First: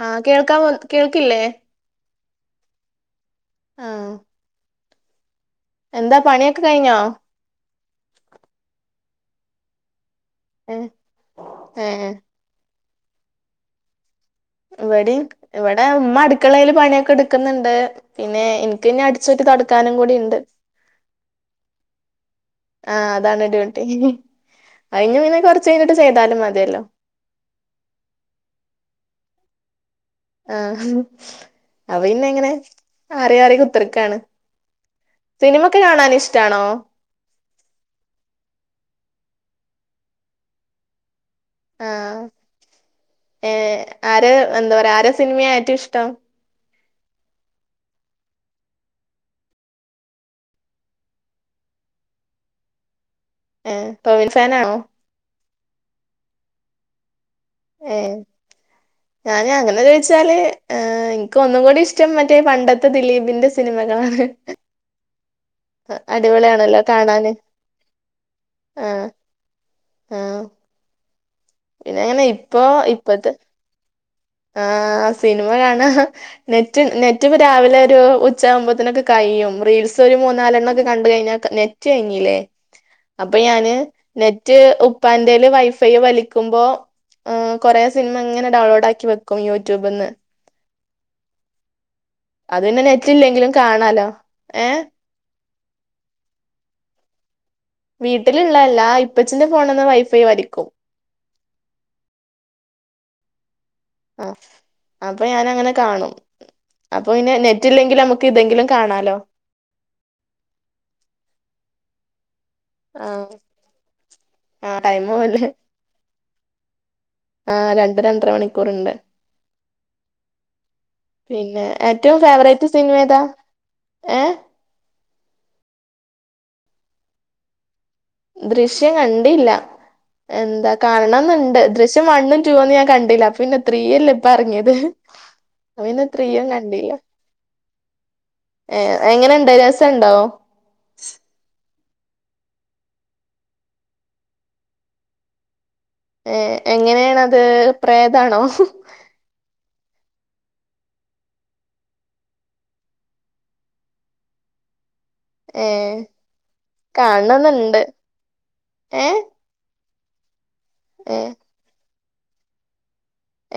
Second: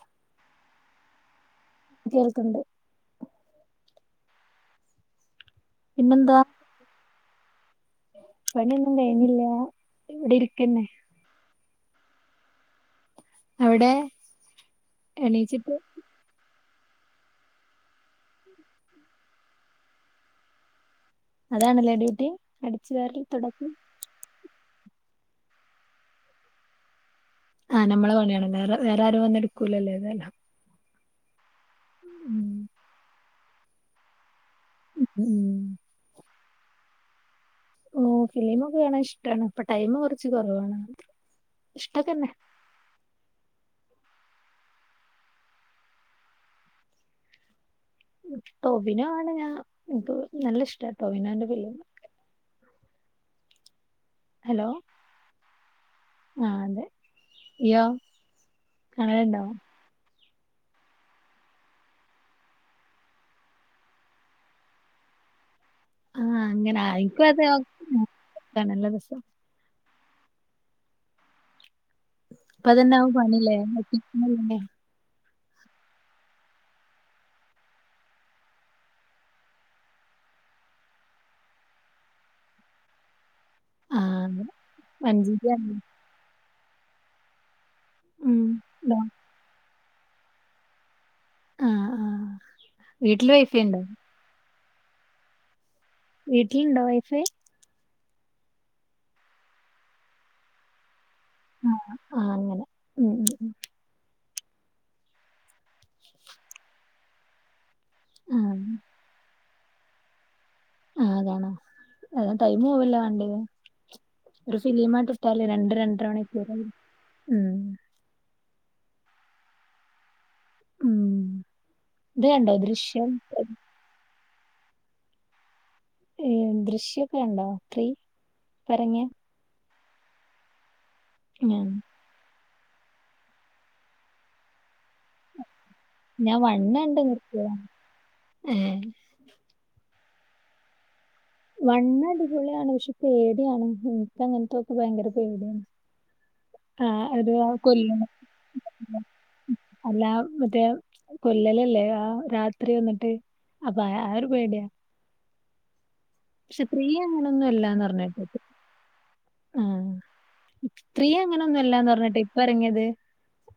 ആഹ് കേൾക്കാൻ കേൾക്കില്ലേ കേൾക്കണ്ട് ആഹ് എന്താ പണിയൊക്കെ കഴിഞ്ഞോ? പണിന്നും കഴിഞ്ഞില്ല ഇവിടെ ഇരിക്കന്നെ ഏ അവ്ടെ ഇവടിം ഇവിടെ ഉമ്മ അടുക്കളേല് പണിയൊക്കെ ഇട്ക്കുന്നുണ്ട് പിന്നെ ഇൻക്ക് ഇഞ്ഞി അടിച്ചോരി തോടക്കാനും കൂടി ഉണ്ട്. അതാണല്ലേ ഡ്യൂട്ടി അടിച്ചു വരൽ തുടക് അയിന് പിന്നെ കുറച്ച് കഴിഞ്ഞിട്ട് ചെയ്താലും മതിയല്ലോ? ആഹ് നമ്മള പണിയാണ് വേറെ വേറെ ആരും വന് എടുക്കൂലല്ലേ? ആഹ അവ പിന്നെ എങ്ങനെ ആറി ആറി കുത്തിർക്കാണ്. ഉം സിനിമൊക്കെ കാണൻ ഇഷ്ട്ടാണോ? ഓ ഫിലിമൊഒക്കെ കാണാന് ഇഷ്ട്ടാണ് ഇപ്പൊ ടൈം കുറച്ച് കുറവാണ്. ആ ഇഷ്ടൊക്കെന്നെ ഏ. ആര് എന്താ പറയാ ആരെ സിനിമയാ യേറ്റുഷ്ടം? ടോബിനോ ആണ് ഞാൻ ന്ക്ക് നല്ല ഇഷ്ട ടോബിനോന്റെ ഫിലീമൊക്കെ. ഏ [unintelligible] ഹലോ ഫേനാണോ? ആ അതെ. ഇയ്യോ കാണല്ണ്ടോ? [unintelligible] ല് ഇന്ക്ക് ഒന്നും കൂടിഷ്ടം മറ്റേ പണ്ടത്തെ ദിലീപിന്റെ സിനിമകളാണ്. ആ അങ്ങനെ അടിപൊളിയാണല്ലോ ആ എനിക്കും കാണാന് അത് കാണാൻ നല്ല ആ. രസാ ആ. പിന്നെ ഞാൻ ഇപ്പോ ഇപ്പ അതന്നെ ആവും ഇപ്പത്തെ. പണില്ലേ ഒറ്റയ്ക്കിരുന്നല്ലേ. ആ. സിനിമ കാണാ നെറ്റ് നെറ്റ് [unintelligible] രാവിലെ ഒരു ഉച്ചകുമ്പോത്ത്നൊക്കെ കഴിയും റീൽസ് ഒരു. മൂന്നാലെണ്ണോക്കെ കണ്ട് കഴിഞ്ഞാ നെറ്റ് കഴിഞ്ഞിലേ. [inaudible] അപ്പ യാന് ആ നെറ്റ് ഉപ്പാന്റെല് മഞ്ചേരി വൈഫൈ വലിക്ക്മ്പോ. ആ കൊറേ ഉം. സിനിമങ്ങനെ ഇണ്ടോ? ഡൗൺലോഡാക്കി വെക്കും യൂട്യൂബ്ന്ന്‌. ആ, ആ. അത് [unintelligible] ന്നെ വീട്ടില് നെറ്റ്ല്ലെങ്കിലും വൈഫൈ ഉണ്ടോ? കാണാലോ ഏ. വീട്ടില്ണ്ടോ വൈ ഫൈ? വീട്ട്ല്ള്ളല്ല ഇപ്പച്ചിന്റെ ഫോണ്ന്ന്‌ വൈ ഫൈ വലിക്കും. ആ ആ അങ്ങനെ ഉം. [unintelligible] ആ അപ്പ ഞാനങ്ങനെ കാണും അപ്പൊ പിന്നെ നെ. [unintelligible] ല്ലെങ്കിൽ നമ്ക്ക് ആ, ഇതെങ്കിലും കാണാലോ? ആ അതാണ്. [unintelligible] ടൈം പോവല്ലേ ആ വാണ്ടിത് ഒരു ആ ഫിലിം ടൈം ആണ്ട്ട്ടാല് പോവല്ലേ രണ്ട് രണ്ടര മണികൂ. [unintelligible] ആ രണ്ടര രണ്ടര മണിക്കൂറ്ണ്ട്. ഉം. പിന്നെ ഏറ്റവും ഇത് കണ്ടോ ഫേവറേറ്റ് ദൃശ്യം? സിനിമേതാ? ഏ. ഏ ദൃശ്യൊക്കെണ്ടോ ത്രീ? ദൃശ്യം പറഞ്ഞ കണ്ടില്ല എന്താ കാണണംന്ണ്ട് ഞാൻ ദൃശ്യം വണ്ണ് റ്റു ഒന്ന് ഞാൻ കണ്ടില്ല പിന്നെ ത്രീയല്ലേ ഇപ്പ എർങ്ങേത്. [unintelligible] പിന്നെ ഞാൻ ത്രീയും വണ്ണ് കണ്ടില്ലാ കണ്ട് നിർത്തിയതാ. ഏ എങ്ങനെണ്ട് രസ [unintelligible] ണ്ടോ? വണ്ണ് അടിപൊളിയാണ് പക്ഷെ പേടിയാണ് ഇൻക് അങ്ങൻത്തോക്കെ ഭയങ്കര പേടിയാണ്. ഏ ആ, ഒരു എങ്ങനെണത് കൊല്ലും പ്രേതാണോ? അല്ലാം മറ്റേ. കൊല്ലലല്ലേ ആ രാത്രി വന്നിട്ട് അപ്പാ ആ ഒരു പേട്യ. ഏ. പക്ഷെ ത്രീ കാണണംന്നുണ്ട് അങ്ങനൊന്നുല്ലാന്ന് പറഞ്ഞേട്ട് ഏ ആഹ്. ത്രീ ഏ അങ്ങനൊന്നുല്ലാന്നറിഞ്ഞേട്ട് ഇപ്പറങ്ങിത്.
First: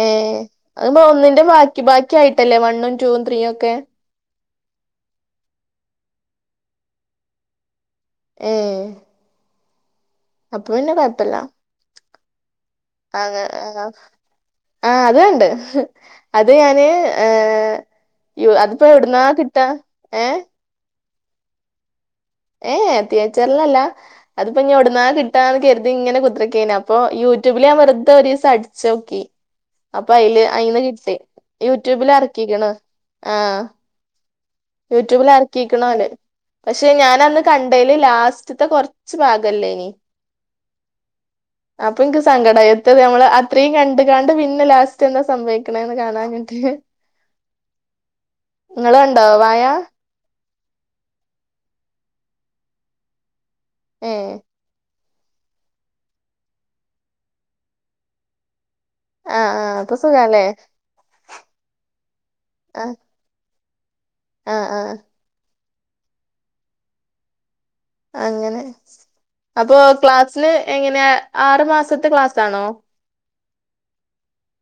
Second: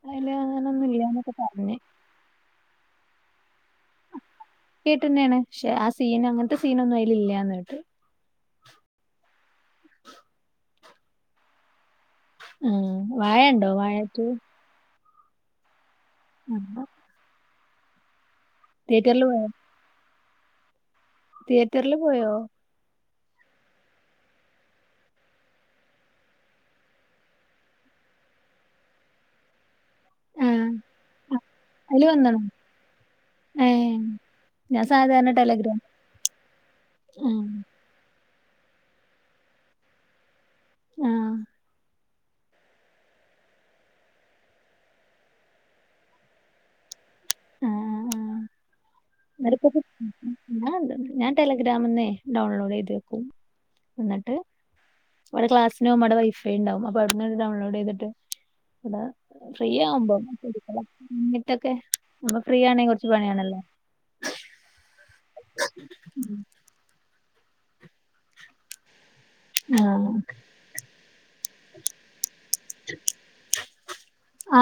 ഏ അത് ഒന്നിന്റെ പറഞ്ഞ് ബാക്കി ബാക്കി ആയിട്ടല്ലേ വണ്ൺും, റ്റുവും, ത്രീ ഒക്കെ. കേട്ടന്നെയാണ് ക്ഷെ ആ സീൻ അങ്ങൻത്ത് സീനൊന്നും അയിലില്ല്യാന്ന് കേട്ട്. ഹേ. [inaudible] [unintelligible] പ്പോ പിന്നെ കൊയപ്പല്ല ആ വാഴ അതെ ഉണ്ടോ ആഹ് വാഴ ടു ആ. ണ്ട് ഹ് അത് ഞാന് ഏ യോ അത്പ്പ തിയേറ്ററിൽ എവ്ട്ന്നാ കിട്ടാ ഏഹ്? തിയേറ്റർൽ. ഏ എ തിയേ റ്റർലല്ല അതിപ്പോഞ്ഞ് ഒട്ന്നാ കിട്ടാന്ന് കരുതിങ്ങനെ കുത്രക്കേന് അപ്പൊ യൂട്യൂബിൽ ഞാൻ വെറുതൊര് സട്ച്ചോക്കി അപ്പൊ അയില് ആ അയിന്ന് കിട്ടി. അതില് യൂട്യൂബില് വന്നോ അർക്കിക്ക്ണ് ആഹ്. ഏ ഞാൻ സാധാരണ ടെലഗ്രാം യൂട്യൂബിലർക്കീക്കണോല് പക്ഷെ ആ ഞാനന്ന് കണ്ടേല് ലാസ് കുറച്ചു പാകം മില്ലായിരുന്നു ആഹ അപ്പൊ ൻക്ക് സങ്കടായി, എത്താത് നമ്മള് അത്രയു കണ്ടുകാണ്ട് പിന്നെ ലാസ്റ്റ് എന്താ സംഭവിച്ചത്എന്ന് കാണാഞ്ഞിട്ട്. അ അഹ് ഇങ്ങള എന്നാൽ ഇപ്പോ ഞാൻ ടെലിഗാമിൽ നിന്ന് ഡൗൺലോഡ് ചെയ്യും. ഏ ഇന്ന്ട്ട് അവിടെ ക്ലാസ്സിനു പോകുമ്പോൾ അവിടെ വൈഫൈ ഉണ്ടാവും, അപ്പൊ അവിടുന്നു ഡൗൺലോഡ് ചെയിതു വെക്കും എവിടെ ആ ആ ഫ്രീ അപ്പൊ ആവുമ്പോ സുഖാല്ലേ എന്നിട്ടൊക്കെ. നമ്മൾ ഫ്രീ ആണേൽ കുറച്ചു പണിയണല്ലേ? ആഹ് ആഹ. ഉ [inaudible] അങ്ങനെ അപ്പോ ആഹ് ക്ലാസിന് എങ്ങനെയ ആറു മാസത്തെ ക്ലാസ് ആണോ?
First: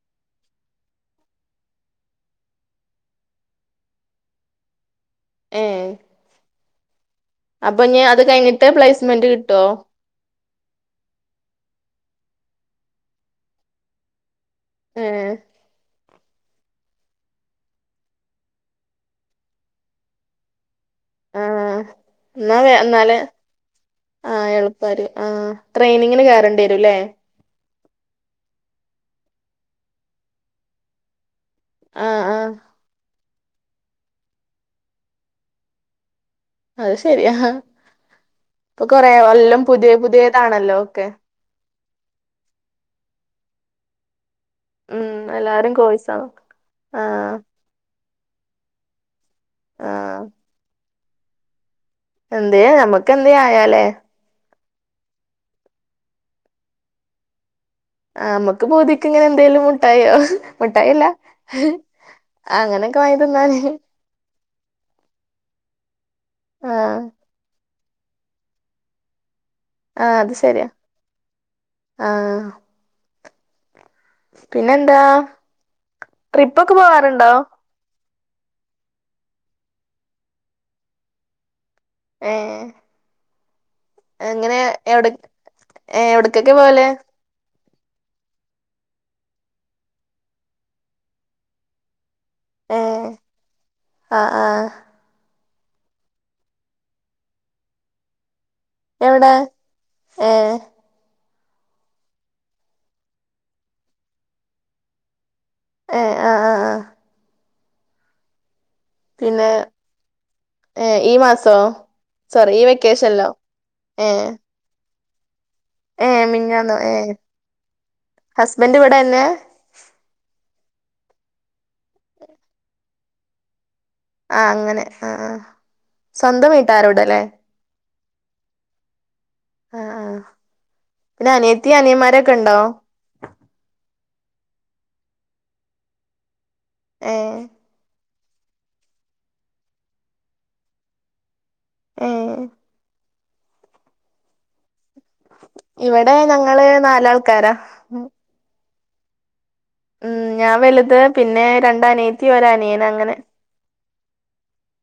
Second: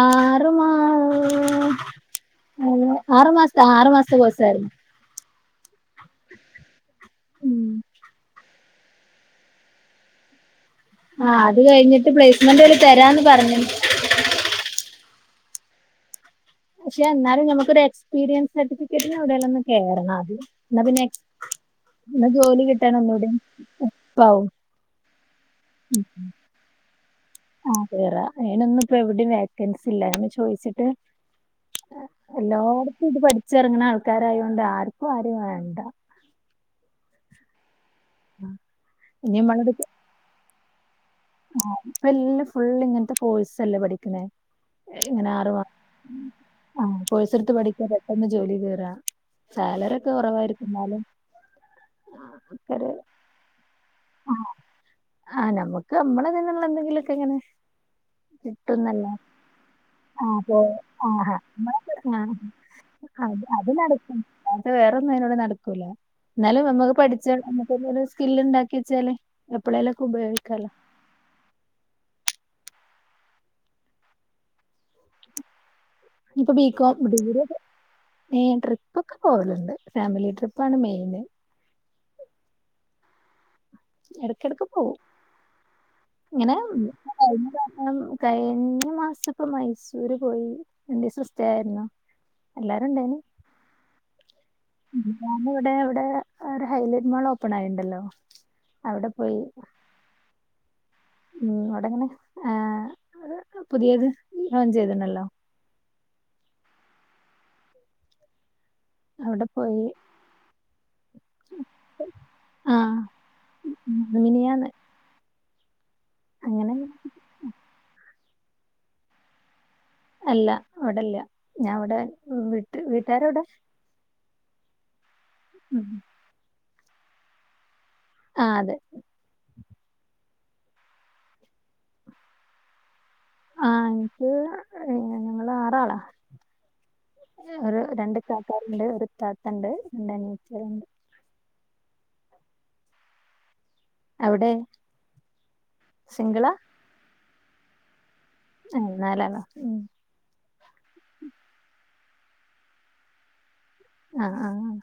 ആറ് മാസം ഹ ആറ് മാസത്തെ കോഴ്സായിരുന്നു. ഏഹ അപ്പൊ ഇനി അതു കഴിഞ്ഞിട്ട് പ്ലേസ്മെന്റ് കിട്ടോ? ആഹ അത് കഴിഞ്ഞിട്ട് പ്ലേസ്മെൻ്റോല് തരാന്ന് പറഞ്ഞു ഏഹ പക്ഷെ എന്നാലും നമുക്കൊരു എക്സ്പീരിയൻ സർട്ടിഫിക്കറ്റിനു എവിടെയെങ്കിലും ഒന്ന് കേറണം. ഫസ്റ്റ് ന്നാ പിന്നെ ആ എന്നാ ന്ന ജോലി വേഗം കിട്ടാൻ നല്ല ഒന്നൂടി എളുപ്പാവും എളുപ്പംമായിരിക്കും ട്രെയിനിങ്ങിന് ഉണ്ട് ലെ ആ കേറാം അതിനു ഇപ്പോ എവിടെയും വേക്കൻസി ഇല്ല ചോദിച്ചിട്ട് ആ ആ എല്ലായിടത്തും ഇതു പഠിപ്പിക്കുകയാണ് അതിനു ചേരുന്ന ആൾക്കാരായോണ്ട് ആർക്കു ആരെയും വേണ്ട. അത് ശരിയാ. ഇപ്പൊ കൊറെ ഇനി എല്ലാതും നമ്മളത് പുതിയ പുതിയതാണല്ലോ ഒക്കെ. അപ്പോ എല്ലാം ഫുൾ ഇങ്ങനത്തെ കോയ്സല്ലേ പഠിക്കുന്നെ ഉം ഇങ്ങനെ എല്ലാരും ആറുമാസം കോഴ്സാ ആഹ് കോയ്സടുത്ത് പഠിക്കുന്നത് പെട്ടന്ന് ജോലിയിൽ കേറാം സാലറിയൊക്കെ കുറവായിരിക്കും എന്തെ നമ്മുക്ക് എന്തെങ്കിലും ആയാലെ ആഹ നമ്മുക്ക് നമ്മളതിന്നുള്ള എന്തെങ്കിലൊക്കെങ്ങനെ. ആഹ് നമ്മക്ക് പൂതിക്ക് കിട്ടുന്നല്ലോ. ഇങ്ങനെ എന്തേലും മുട്ടായോ അതെ മുട്ടായില്ല ആഹ ആ അങ്ങനെയൊക്കെ വാങ്ങി തിന്നാന് അത്അത് നടക്കും. അത് വേറെൊന്നും അതി നോട് നടക്കൂല. നമ്മുക്ക് ആഹ് പഠിച്ച നമ്മുക് ഒരു സ്കില്ലുണ്ടാക്കിയെച്ചാല് എപ്പോയെങ്കിലും ആഹ് അത് ഉപയോഗിക്കാം ശരിയാ ആഹ. പിന്നെന്താ ട്രിപ്പൊക്കെ പോവാറുണ്ടോ? മ് ട്രിപ്പൊക്കെ പോവലുണ്ട്. ഫാമിലി ട്രിപ്പാണ് മെയിന്. ഏ എങ്ങനെ ഇടക്കിടക്ക് പോവും എവിടെ? ഏഹ് എവിടക്കൊക്കെ ഇങ്ങനെ പോവല് ആ കഴിഞ്ഞ മാസം ഇപ്പോൾ മൈസൂര് പോയി എന്റെ സിസ്റ്റർആയിരുന്നു എല്ലാരും ഏഹ് ഉണ്ടായിരുന്നു ആഹ് ആഹ് ഞാൻ ഇവിടെ എവിടെ ഒരു ഹൈലൈറ്റ് മാൾ ഓപ്പൺ ആയിണ്ടല്ലോ അവിടെ എവിടെ ഉ അവിടെങ്ങനെ ആ പുതിയത് ലോ ൺ ചെയ്തണല്ലോ ഏ ആഹ ആഹ് ആഹ അവിടെ പിന്നെ പോയി ഏഹ് ഈ മാസോ സോറി ഈ ആ വെക്കേഷന്ല്ലോ ഏഹ് മിനിയാന്ന് ഏഹ് അങ്ങനെ മിന്ഞ്ഞാന്നോ ഏഹ് ഹസ്ബന്റ് ഇവിടെന്നെ അല്ല അവിടല്ല ഞാൻ ഇവിടെ വിട്ട് വീട്ടുകാര കൂടെ ആഹ് അങ്ങനെ ആ സ്വന്തം വീട്ടാരോടല്ലേ ആഹ് അതെ ആഹ് ആഹ് പിന്നെ അനിയത്തി അനിയന്മാരൊക്കെ ഉണ്ടോ? ആഹ് എനിക്ക് ഞങ്ങള് ആറാളാ ഏഹ് ഒരു രണ്ട് ഇത്താരുണ്ട് ഒരു ഇതാത്തണ്ട് രണ്ട് അനിയത്തിയോള്ണ്ട് ഏഹ് അവിടെ? ഇവിടെ സിംഗിളാ ഞങ്ങള് നാലാൾക്കാരാ. ഏഹ് നാലാള്ളൊ ഉം ഉം ഞാൻ വലുത്. പിന്നെ രണ്ട് അറിയത്തി ഒര് അനിയൻഅങ്ങനെ അഹ് ആഹ് ആഹ്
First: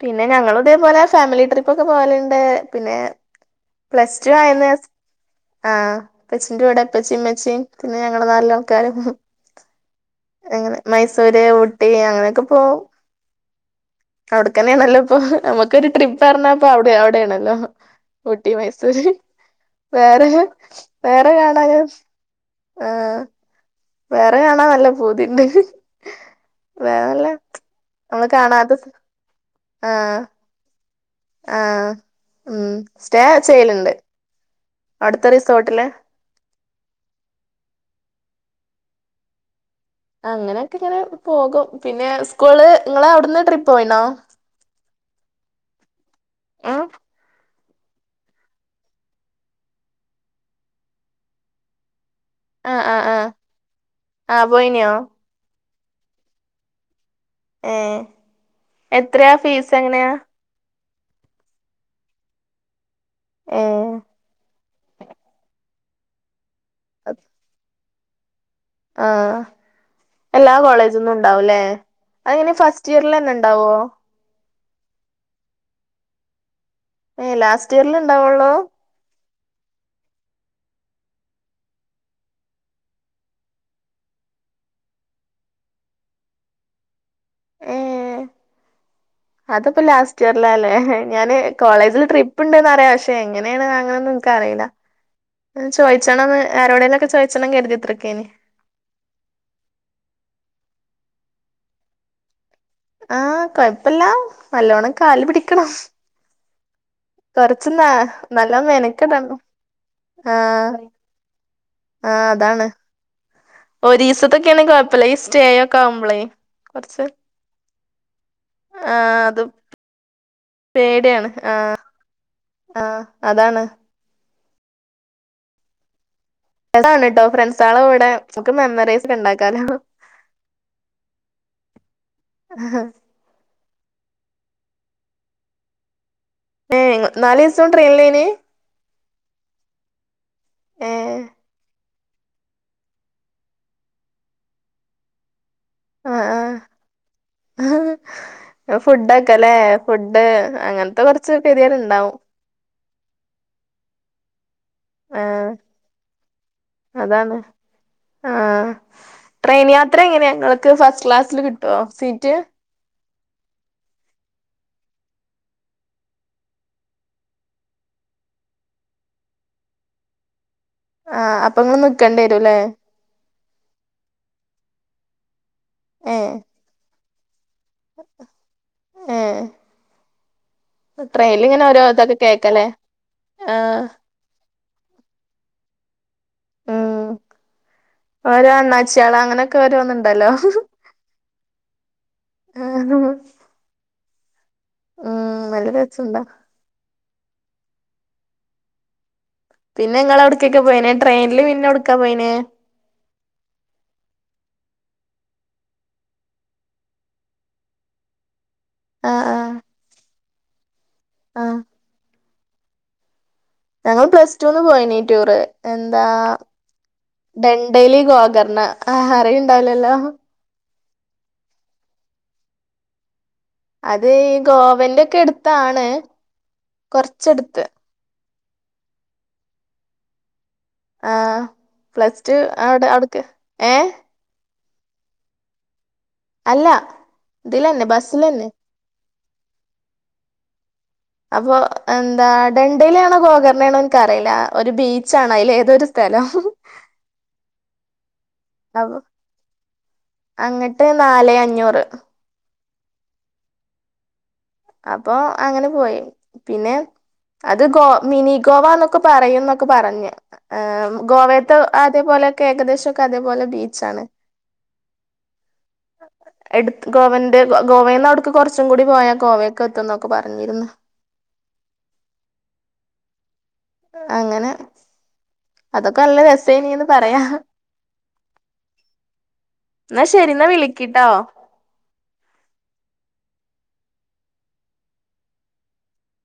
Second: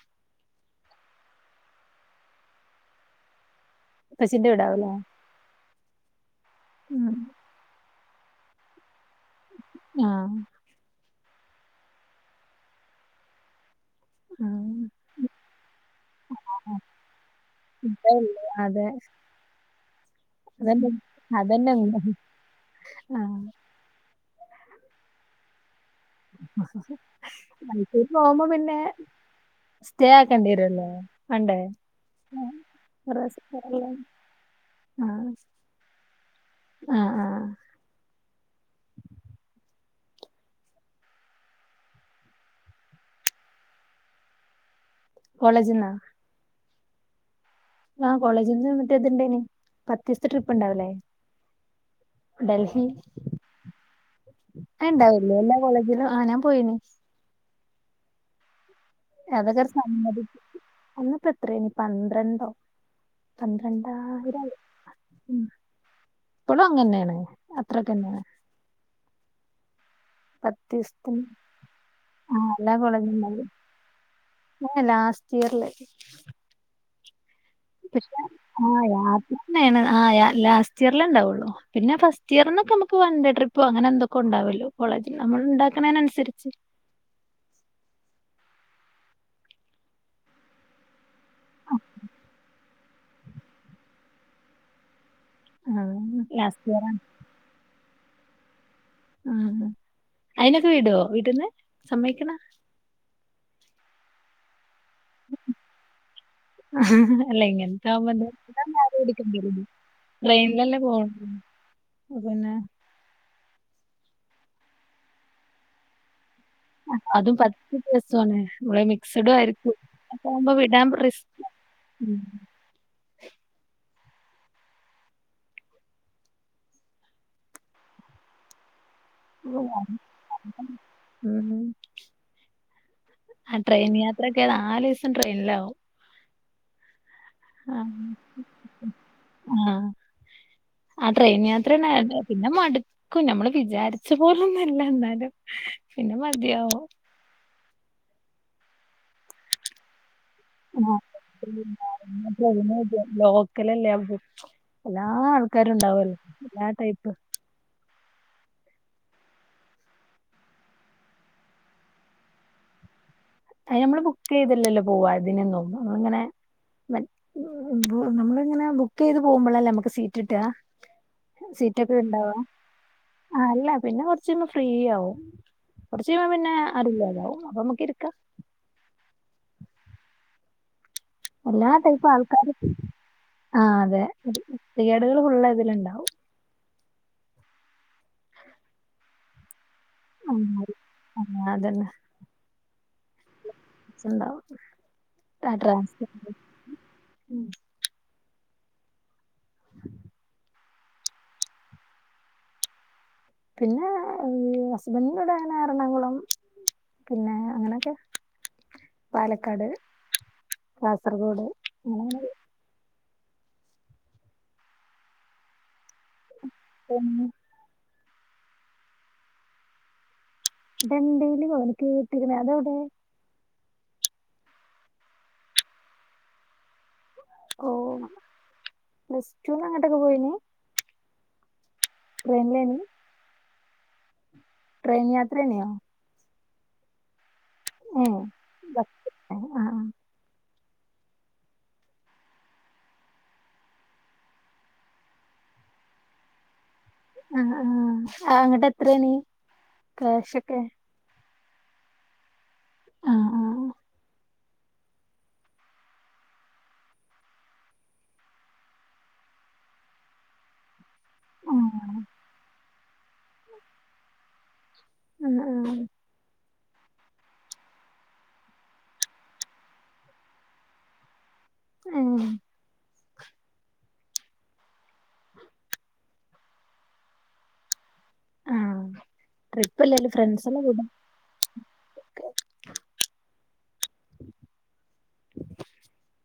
പിന്നെ ഞങ്ങുതേ പോലെ ഫാമിലി ട്രിപ്പ് ഒക്കെ പോവല്ണ്ട് പിന്നെ പ്ലസ് ടു ഉപ്പച്ചിന്റെ ആയെന്ന് വീടാവൂലേ ആഹ് ഇപ്പച്ചിന്റെ കൂടെ ഉം ഇപ്പച്ചിം ഇമ്മച്ചിം പിന്നെ ഞങ്ങള് നാലാൾക്കാരും ആഹ് അങ്ങനെ മൈസ മയ് സൂര്ഊട്ടി അങ്ങനെയൊക്കെ പോവും. ആഹ് അവിടെക്കന്നേണല്ലോ ഇപ്പൊ. നമുക്കൊരു ട്രിപ്പ് പറഞ്ഞാപ്പം അവിടെ അവിടേണല്ലോ ഊട്ടി അതെ മൈസൂര് വേറെ അതന്നെ വേറെ അതന്നെ കാണാന് ആഹ് വേറെ കാണാ നല്ല പൂതിണ്ട് വേറെല്ല മയ്സൂര്ക്ക് നമ്മള് പോവുമ്പോ കാണാത്ത പിന്നെ സ്റ്റേ ആഹ് ആക്കണ്ട്യെരൊല്ലോ ആഹ് ഉം സ്റ്റേ സ്ഥലല്ലേ ചെയ്യല്ണ്ട് അടുത്ത റിസോട്ടില് അഹ് ആഹ് അങ്ങനെ ഒക്കെ ഇങ്ങനെ പോകും. പിന്നെ സ്കൂള് ഇങ്ങെളെ ഔട്ന്ന് ട്രിപ്പ് പോയിണോ കോളേജ് ന്നോ ഉം ആഹ് കോളേജ് ന്ന് മറ്റേത്ണ്ടായ്നി. പത്തിസ്ത്തെ ട്രിപ്പ് ഇണ്ടാവ് ലെ. ആഹ് ഡൽഹി ആഹ് ആഹ് ആഹ് അഹ് പോയിനോ ഇണ്ടാവുലല്ലൊ കോളേജില് ആഹ് ഞാൻ പോയിനി ഏഹ് എത്രെ ഫീസ് എങ്ങനെയാ അന്ന്പ്പെത്രേനി പന്ത്രണ്ടണ്ടൊ ഏഹ് പന്ത്രണ്ടായിര [unintelligible] ഉം ഇപ്പളും അങ്ങന്നേണ്. അത്രൊക്കെന്നെണ് ആഹ് എല്ലാ കോളേജിന്നും പത്തീസത്തിന് ഉണ്ടാവല്ലേ ആ അതെങ്ങനെ ഫസ്റ്റ് ഇയറിൽ തന്നെ ഉണ്ടാവോ ഇല്ല ലാസ്റ്റ് ഇയറില് ഏയ് ലാസ്റ്റ് ഇയറില് ഇണ്ടാവള്ളോ ന ആ ലസ്റ്റ് ഇയറിലേണ്ടാവുള്ളു പിന്നെ ഫസ്റ്റ് ഇയറിൽ നിന്ന് നമക്ക് വൺ ഡേ ട്രിപ്പും അങ്ങനെ എന്തൊക്കെ ഉണ്ടാവും കൊല്ലുംകോളേജ്നമ്മൾ ഉണ്ടാക്കുന്നേനുസരിച്ച് ഏ അതപ്പോ ലാസ്റ്റ് ഇയർലല്ലേ ഞാന് കോളേജിന്ന് ട്രിപ്പ് ഉണ്ടെന്നറിയാം പക്ഷെ എങ്ങനെയാണ് അങ്ങനൊന്നു എനിക്കറിയില്ല മം ആ ചോയിച്ചോണന്ന് ലാസ്റ്റ് ഇയർ ആരോടേലൊക്കെ ചോയിച്ചണം കരുതീട്ടിരിക്കാരുന്നു ആണോ അയിനൊക്കെ വിടോ വീട്ടന്ന് സമ്മയിക്കണോ ആ കൊയപ്പില്ല നല്ലോണം കാല് പിടിക്കണം അല്ല കൊറച്ച് ന ഇങ്ങനത്തെയാവുമ്പോ എന്താ നേര നല്ല [unintelligible] കാലുപിടിക്കേണ്ടി മെനക്കെടണം വരും ട്രെയിനിലല്ലേ പോവ ആ അതാണ് ഒരീസത്തെക്കൊയാണെ കൊയപ്പില്ല ഈ സ്റ്റേ ഒക്കെ ആവുമ്പളേ കൊറച്ച് അതും പത്തുദിവസ സാണ് [unintelligible] ആഹ് മിക്സഡും അത് ആയിരിക്കും അതാവുമ്പോ വിടാൻ [unintelligible] ആ അതാണ് നല്ലതാണ്ട് ട്ടോ ഫ്രണ്ട്സാൾടെ കൂടെ മ്മക്ക് മെമ്മറീസ് ഒക്കെ ഇണ്ടാക്കാലോ [inaudible] ആ ട്രെയിൻ യാത്രയൊക്കെ നാലീസം ട്രെയിനിലാവും ഏ നാലീസോം ആ ട്രെയിനിലേനി ആ ആ ഏഹ് ട്രെയിൻ യാത്രേണ് പിന്നെ മടുക്കും ഞമ്മള് വിചാരിച്ച പോലൊന്നും അല്ല ന്നാലും പിന്നെ മതിയാവും ആ ഫുഡൊക്കല്ലേ ഫുഡ് ഡ് ആ അങ്ങനത്തെ കൊറച്ച് ഗെതേട് ണ്ടാവും ട്രെയിന് ലോക്കലല്ലേ അപ്പൊ എല്ലാ ആഹ് ആൾക്കാരും ണ്ടാവല്ലോ എല്ലാ ടൈപ്പ് ആ ട്രെയിൻ യാത്രെങ്ങനെ ഇങ്ങക്ക് ഫസ്റ്റ് ക്ലാസില് കിട്ടോ സീറ്റ് അയിന് മ്മള് ബുക്ക് ചെയ്തില്ലല്ലോ പോവാൻ തിനൊന്നും മ്മളിങ്ങനെ മറ്റ് നമ്മളിങ്ങനെ ബുക്ക് ചെയ്ത് പോവുമ്പളല്ലേ മ്മക്ക് സീറ്റ് കിട്ടാ ആ അപ്പൊ ങ്ങള് നിക്കണ്ടിരും ല്ലേ ആ അല്ല പിന്നെ കൊറച്ചയ്യുമ്പോ ഫ്രീയാവും കൊറച്ച് കയ്യുമ്പോ ഏഹ് പിന്നെ ആരും ഇല്ലാതാവും അപ്പമ്മക്ക് ഇരിക്ക ഏ എല്ലാ ടൈപ്പ് ആൾക്കാരും കേക്കല്ലേ ആ ആഹ് അതെ ത്തികേടുകള് ഫുള്ള് ഇതില്ണ്ടാവും ഉംആ ഓരോ അണ്ണാച്ചികള് അങ്ങനൊക്കെ വ രോന്നുണ്ടല്ലോ ഉം, ആ, അതന്നെ ആ ണ്ടാവും ആ രസണ്ടാ [unintelligible] പിന്നെ ഇങ്ങള് എവിടെക്കൊക്കെ പോയീനെ ട്രെയിനില് പിന്നെ എവിട്ക്ക പോയീനേ പിന്നെ ഏ ഹസ്ബൻറിന്റൂടെ അങ്ങനെ എറണാകുളം പിന്നെ അങ്ങനൊക്കെ ആഹ് ആഹ് പാലക്കാട്, കാസർഗോഡ് ആഹ് അങ്ങനങ്ങനെ പോയി ഞങ്ങൾ പ്ലസ്ടൂന് പോയീന്ന് ടൂറ് എന്താ അങ്ങനെ ഡെണ്ടല് ഗോകർണ ആ അറിയുണ്ടാവ് ലല്ലോ ഡെണ്ടയില് പോയോന്ന് കേട്ടിരുന്ന് അതെവിടെ അത് ഈ ഗോവന്റൊക്കെടുത്താണ് കൊറച്ചെടുത്ത് പ്ലസ്റ്റൂന് അങ്ങോട്ടൊക്കെ പോയീന് ആ പ്ലസ്ടു അവിടെ അവിട്ക്ക് ഏ ട്രെയിൻ യാത്ര യ്നോ അല്ല ഇതിലെന്നെ ബസ്സിലെന്നെ ബസ്. ആ ആ അപ്പൊ എന്താ ഡെണ്ടയിലാണോ ഗോകർണാണോ ൻക്കറില്ല ഒരു ബീച്ചാണ് അയിലേതൊരു സ്ഥ ഹലോ ആ ആ അങ്ങട്ട് എത്രേണ് കാശൊക്കെ ഞ്ഞൂറ് ആ ആ അപ്പൊ അങ്ങനെ പോയി പിന്നെ അത് ഗോ മിനി ഗോവ ന്നൊക്കെ പറയും ന്നൊക്കെ പറഞ്ഞ് ഏ ആഹ് ഗോവേത്തെ അതേപോലെക്കെ ഏകദേശൊക്കെ അതേപോലെ ബീച്ചാണ് ആ ആ എടുത്ത് ഗോവണ്ട് ഗോവേന്ന് അവ്ട്ന്ന് കൊർച്ചും കൂടി പോയാ ഗോവെ ക്ക്ത്തും ന്നൊക്കെ പറഞ്ഞിര്ന്ന് ഉം അങ്ങനെ അതൊക്കെ നല്ല രസേന് ന്ന് പറയാ ആഹ് എന്നാ ട്രിപ്പല്ലേലും ശരി എന്നാ ഫ്രണ്ട്സെല്ലാം വിളിക്കിട്ടോ [inaudible] [inaudible]